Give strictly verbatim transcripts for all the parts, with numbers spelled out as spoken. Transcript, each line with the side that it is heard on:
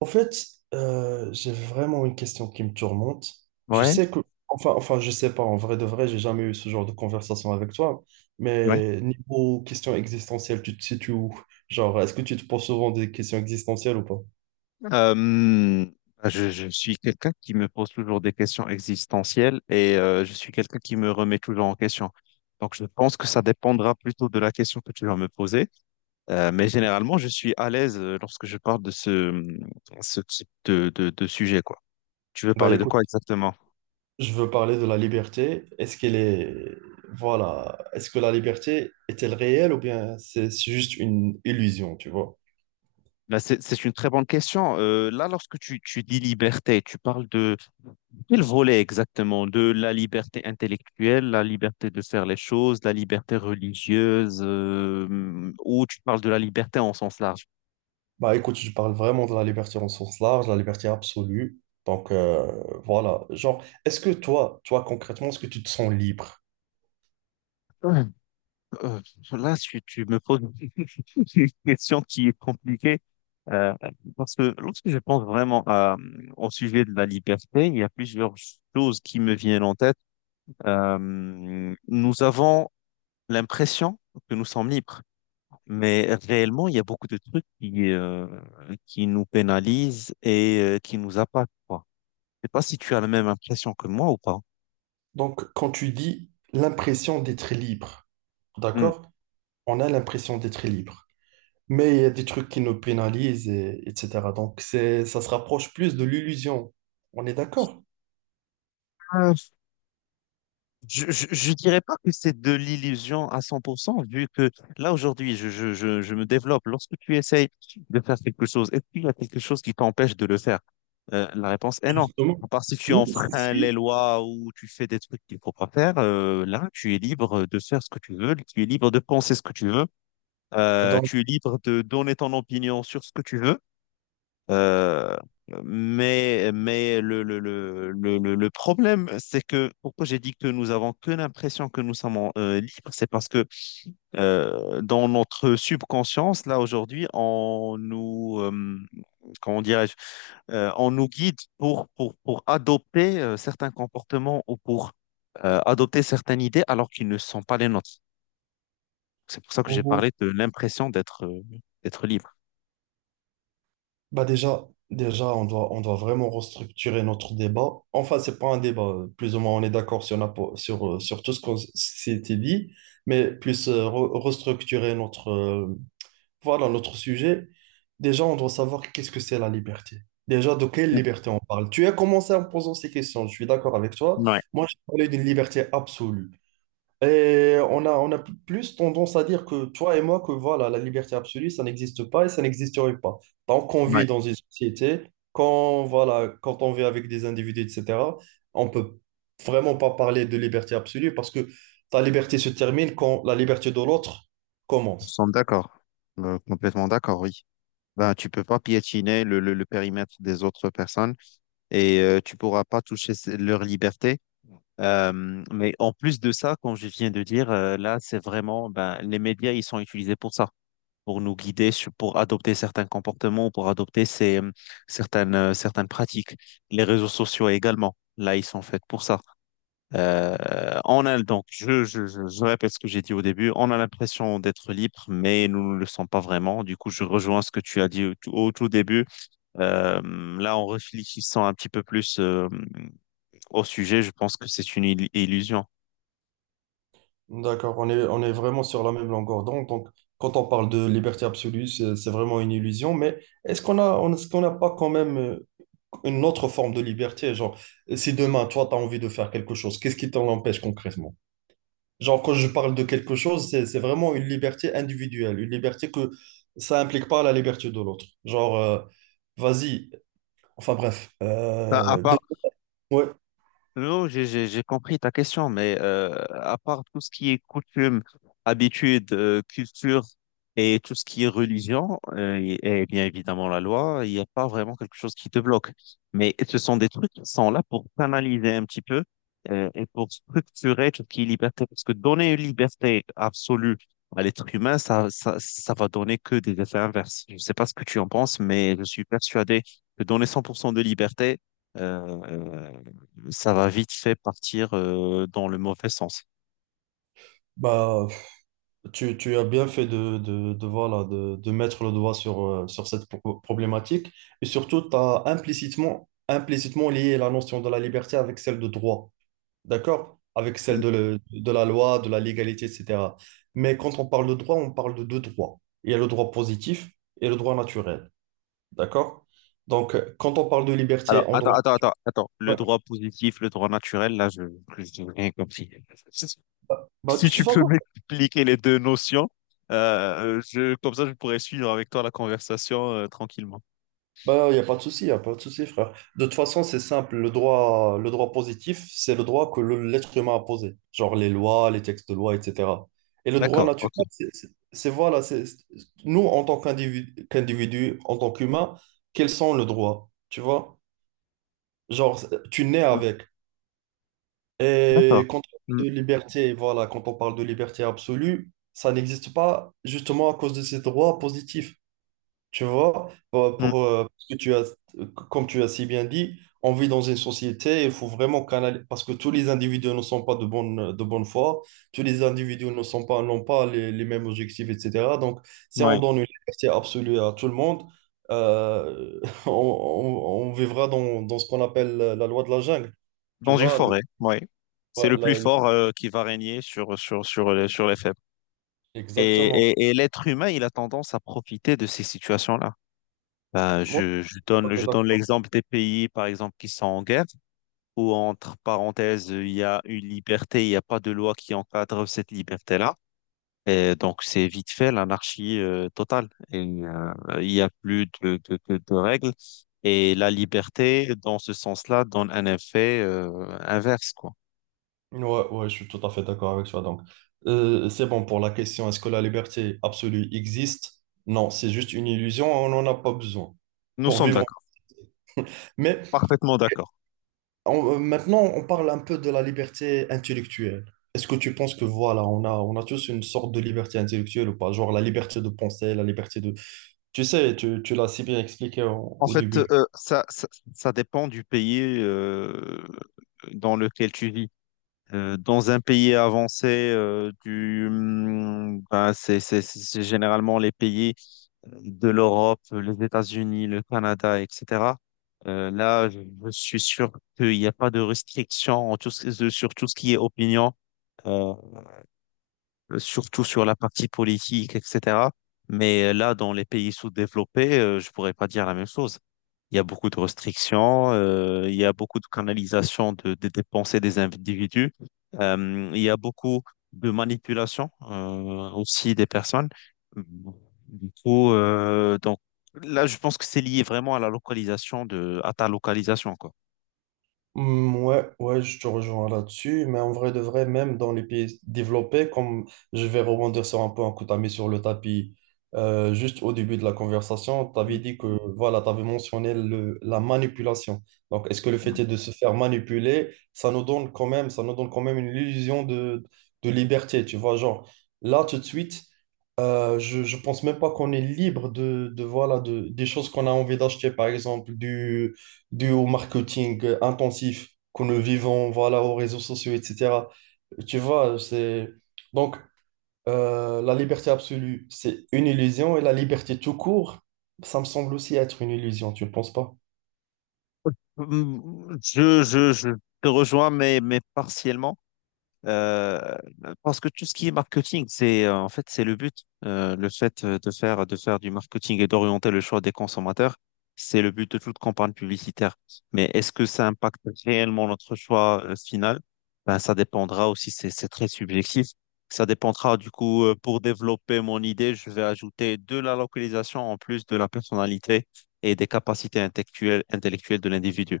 right: En fait, euh, j'ai vraiment une question qui me tourmente. Je
left: Ouais,
right: sais que, enfin, enfin, je sais pas, en vrai de vrai, j'ai jamais eu ce genre de conversation avec toi,
left: ouais.
right: mais niveau question existentielle, tu te situes où? Genre, est-ce que tu te poses souvent des questions existentielles ou pas?
left: Mhm. Euh, je, je suis quelqu'un qui me pose toujours des questions existentielles et euh, je suis quelqu'un qui me remet toujours en question. Donc, je pense que ça dépendra plutôt de la question que tu vas me poser. Euh, mais généralement, je suis à l'aise euh, lorsque je parle de ce, mmh, ce type de, de, de sujet, quoi. Tu veux
right: Bah
left: parler de
right: écoute,
left: quoi exactement?
right: je veux parler de la liberté. Est-ce qu'elle est, voilà, est-ce que la liberté est-elle réelle ou bien c'est c'est juste une illusion, tu vois?
left: Bah, c'est, c'est une très bonne question. Euh, là, lorsque tu, tu dis liberté, tu parles de quel volet exactement? De la liberté intellectuelle, la liberté de faire les choses, la liberté religieuse, euh, ou tu parles de la liberté en sens large?
right: Bah écoute, je parle vraiment de la liberté en sens large, la liberté absolue. Donc euh, voilà, genre, est-ce que toi, toi concrètement, est-ce que tu te sens libre?
left: Ouais. Euh, là, tu, tu me poses une question qui est compliquée. Euh, parce que lorsque je pense vraiment à, au sujet de la liberté, il y a plusieurs choses qui me viennent en tête. Euh, nous avons l'impression que nous sommes libres. Mais réellement, il y a beaucoup de trucs qui, euh, qui nous pénalisent et euh, qui nous impactent, quoi. Je sais pas si tu as la même impression que moi ou pas.
right: Donc quand tu dis l'impression d'être libre,
left: Hmm.
right: d'accord? On a l'impression d'être libre. Mais il y a des trucs qui nous pénalisent, et, etc. Donc c'est, ça se rapproche plus de l'illusion. On est d'accord?
left: Euh, Je, je, je dirais pas que c'est de l'illusion à cent pour cent, vu que là, aujourd'hui, je, je, je, je me développe. Lorsque tu essayes de faire quelque chose, est-ce qu'il y a quelque chose qui t'empêche de le faire? Euh, la réponse est non.
right: Justement,
left: À part si tu
right: nous aussi
left: enfreins les
right: si.
left: lois ou tu fais des trucs qu'il faut pas faire, euh, là, tu es libre de faire ce que tu veux, tu es libre de penser ce que tu veux. Euh,
right: Donc,
left: tu es libre de donner ton opinion sur ce que tu veux. Euh, mais mais le, le, le, le, le le problème, c'est que pourquoi j'ai dit que nous avons que l'impression que nous sommes euh, libres, c'est parce que euh, dans notre subconscience, là aujourd'hui, on nous, euh, comment dirais-je, euh, on nous guide pour, pour, pour adopter euh, certains comportements ou pour euh, adopter certaines idées alors qu'ils ne sont pas les nôtres. C'est pour ça que j'ai
right: oh,
left: parlé de l'impression d'être euh, d'être libre.
right: bah déjà, déjà on doit, on doit vraiment restructurer notre débat. Enfin, c'est pas un débat. euh, Plus ou moins, on est d'accord sur, la po- sur, euh, sur tout ce qu'on s- s'était dit, mais plus euh, re- restructurer notre, euh, voilà, notre sujet. Déjà, on doit savoir qu'est-ce que c'est la liberté. Déjà, de quelle liberté on parle? Tu as commencé en posant ces questions, je suis d'accord avec toi.
left: Ouais,
right: Moi, j'ai parlé d'une liberté absolue. Et on a, on a pl- plus tendance à dire que toi et moi, que voilà, la liberté absolue, ça n'existe pas et ça n'existerait pas. Tant qu'on
left: ouais,
right: vit dans une société, quand, voilà, quand on vit avec des individus, et cetera, on peut vraiment pas parler de liberté absolue parce que ta liberté se termine quand la liberté de l'autre
left: nous
right: commence.
left: sommes d'accord, Euh, complètement d'accord, oui. Ben, tu peux pas piétiner le, le, le périmètre des autres personnes et euh, tu pourras pas toucher ce- leur liberté. Euh, mais en plus de ça, comme je viens de dire, euh, là, c'est vraiment, ben, les médias, ils sont utilisés pour ça, pour nous guider, sur- pour adopter certains comportements, pour adopter ces, euh, certaines, euh, certaines pratiques. Les réseaux sociaux également, là, ils sont faits pour ça. Euh, on a donc, je, je, je je répète ce que j'ai dit au début, on a l'impression d'être libre, mais nous ne le sommes pas vraiment. Du coup, je rejoins ce que tu as dit au, tout- au tout début. Euh, là, en réfléchissant un petit peu plus euh, au sujet, je pense que c'est une il- illusion.
right: D'accord, on est, on est vraiment sur la même longueur d'onde. Donc, quand on parle de liberté absolue, c'est c'est vraiment une illusion. Mais est-ce qu'on a, on- est-ce qu'on n'a pas quand même euh, une autre forme de liberté. Genre, si demain, toi, tu as envie de faire quelque chose, qu'est-ce qui t'en empêche concrètement? Genre, quand je parle de quelque chose, c'est, c'est vraiment une liberté individuelle, une liberté que ça implique pas la liberté de l'autre. Genre, euh, vas-y, enfin bref.
left: Bah, à
right: Euh, dé-
left: part,
right: ouais,
left: Non, j'ai j'ai- j'ai compris ta question, mais euh, à part tout ce qui est coutume, habitude, euh, culture et tout ce qui est religion, euh, et, et bien évidemment la loi, il n'y a pas vraiment quelque chose qui te bloque. Mais ce sont des trucs qui sont là pour canaliser un petit peu euh, et pour structurer tout ce qui est liberté. Parce que donner une liberté absolue à l'être humain, ça, ça, ça va donner que des effets inverses. Je ne sais pas ce que tu en penses, mais je suis persuadé que donner cent pour cent de liberté, euh, euh, ça va vite fait partir euh, dans le mauvais sens.
right: bah, tu, tu as bien fait de, de, de, voilà, de, de mettre le doigt sur, euh, sur cette pro- problématique. Et surtout, tu as implicitement, implicitement lié la notion de la liberté avec celle de droit. D'accord? Avec celle de, le- de la loi, de la légalité, et cetera. Mais quand on parle de droit, on parle de deux droits. Il y a le droit positif et le droit naturel. D'accord? Donc, euh, quand on parle de
left: Alors,
right: liberté en
left: attends,
right: droit...
left: attends, attends, attends. Le
right: Ouais,
left: droit positif, le droit naturel, là, je n'ai rien compris. Si
right: bah, bah, de
left: si
right: toute
left: tu peux
right: façon,
left: m'expliquer les deux notions, euh, je, comme ça, je pourrais suivre avec toi la conversation euh, tranquillement.
right: bah, il n'y a pas de souci, il n'y a pas de souci, frère. De toute façon, c'est simple. Le droit, le droit positif, c'est le droit que le- l'être humain a posé. Genre les lois, les textes de loi, et cetera. Et le droit
left: D'accord,
right: naturel,
left: ok.
right: c'est c'est- c'est- voilà, c'est c'est- nous, en tant qu'individu, qu'individu, en tant qu'humain, quels sont nos droits? Tu vois? Genre, tu nais
left: Mm,
right: avec.
left: d'accord.
right: Et quand on
left: Mm,
right: parle de liberté, voilà, quand on parle de liberté absolue, ça n'existe pas justement à cause de ces droits positifs. Tu vois, pour,
left: mm,
right: pour, euh, parce que tu as, comme tu as si bien dit, on vit dans une société, il faut vraiment canaliser, parce que tous les individus ne sont pas de bonne, de bonne foi, tous les individus ne sont pas, n'ont pas les, les mêmes objectifs, et cetera. Donc, si on
left: ouais.
right: donne une liberté absolue à tout le monde, euh, on, on- on vivra dans, dans ce qu'on appelle la loi de la jungle. Tu
left: Dans une
right: vois, le,
left: forêt, oui. C'est
right: ouais,
left: le plus
right: la- le-
left: fort euh, qui va régner sur, sur, sur, les, sur les faibles. Et,
right: exactement.
left: et, et l'être humain, il a tendance à profiter de ces situations-là. Ben,
right: Moi, je
left: je, je
right: suis tout à
left: donne,
right: fait
left: je donne
right: d'accord.
left: l'exemple des pays, par exemple, qui sont en guerre, où, entre parenthèses, il y a une liberté, il n'y a pas de loi qui encadre cette liberté-là. Et donc, c'est vite fait l'anarchie euh, totale. Et, euh, il n'y a plus de, de, de, de règles. Et la liberté, dans ce sens-là, donne un effet euh, inverse, quoi.
right: Ouais, ouais, je suis tout à fait d'accord avec toi. Donc, Euh, c'est bon pour la question, est-ce que la liberté absolue existe? Non, c'est juste une illusion, on n'en a pas besoin
left: Nous
right: pour
left: sommes
right: vivre.
left: d'accord.
right: Mais
left: Parfaitement d'accord.
right: on- euh, maintenant, on parle un peu de la liberté intellectuelle. Est-ce que tu penses que voilà, on a, on a tous une sorte de liberté intellectuelle ou pas? Genre la liberté de penser, la liberté de... Tu sais, tu, tu l'as si bien expliqué au
left: En
right: au
left: fait,
right: début.
left: euh, ça, ça, ça dépend du pays euh, dans lequel tu vis. Euh, dans un pays avancé, euh, du, hum, ben, c'est, c'est- c'est généralement les pays de l'Europe, les États-Unis, le Canada, et cetera. Euh, là, je je suis sûr qu'il n'y a pas de restrictions en tout ce- sur tout ce qui est opinion, euh, surtout sur la partie politique, et cetera. Mais euh, là, dans les pays sous-développés, euh, je pourrais pas dire la même chose. Il y a beaucoup de restrictions, euh, il y a beaucoup de canalisation de, des des pensées des individus, euh, il y a beaucoup de manipulation euh, aussi des personnes. Du coup, euh, donc là, je pense que c'est lié vraiment à la localisation de, à ta localisation, quoi.
right: Hmm, ouais, ouais, je te rejoins là-dessus, mais en vrai de vrai, même dans les pays développés, comme je vais rebondir sur un point que tu as mis sur le tapis euh, juste au début de la conversation, tu avais dit que voilà, tu avais mentionné le, la manipulation. Donc, est-ce que le
left: Mm.
right: fait est de se faire manipuler, ça nous donne quand même, ça nous donne quand même une illusion de, de liberté, tu vois, genre là tout de suite. Euh, je, je pense même pas qu'on est libre de, de, voilà de, des choses qu'on a envie d'acheter, par exemple du, dû au marketing euh, intensif que nous vivons, voilà, aux réseaux sociaux, et cetera. Tu vois, c'est... Donc, euh, la liberté absolue, c'est une illusion, et la liberté tout court, ça me semble aussi être une illusion, tu ne penses pas?
left: Je, je, je te rejoins, mais, mais partiellement. Euh, parce que tout ce qui est marketing, c'est euh, en fait c'est le but. Euh, le fait euh, de faire de faire du marketing et d'orienter le choix des consommateurs, c'est le but de toute campagne publicitaire. Mais est-ce que ça impacte réellement notre choix euh, final? Ben ça dépendra aussi, c'est c'est très subjectif. Ça dépendra du coup euh, pour développer mon idée, je vais ajouter de la localisation en plus de la personnalité et des capacités intellectuelles intellectuelles de l'individu.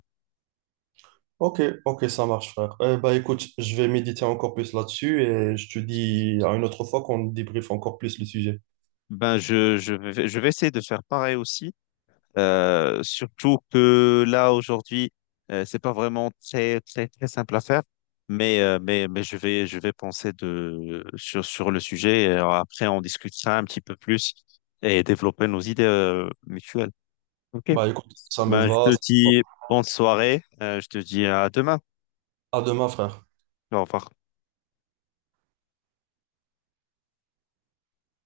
right: Ok, ok, ça marche, frère. Eh bah, écoute, je vais méditer encore plus là-dessus et je te dis à une autre fois qu'on débriefe encore plus le sujet.
left: Ben je je vais je vais essayer de faire pareil aussi. Euh, surtout que là, aujourd'hui, euh, c'est pas vraiment très, très, très simple à faire. Mais, euh, mais, mais je vais, je vais penser de, sur, sur le sujet. Et après, on discutera un petit peu plus et développer nos idées euh, mutuelles. OK.
right: Bah, écoute, ça me
left: Ben, je
right: va.
left: te
right: Ça me va.
left: dis bonne soirée. Euh, je te dis à demain.
right: À demain, frère.
left: Au revoir.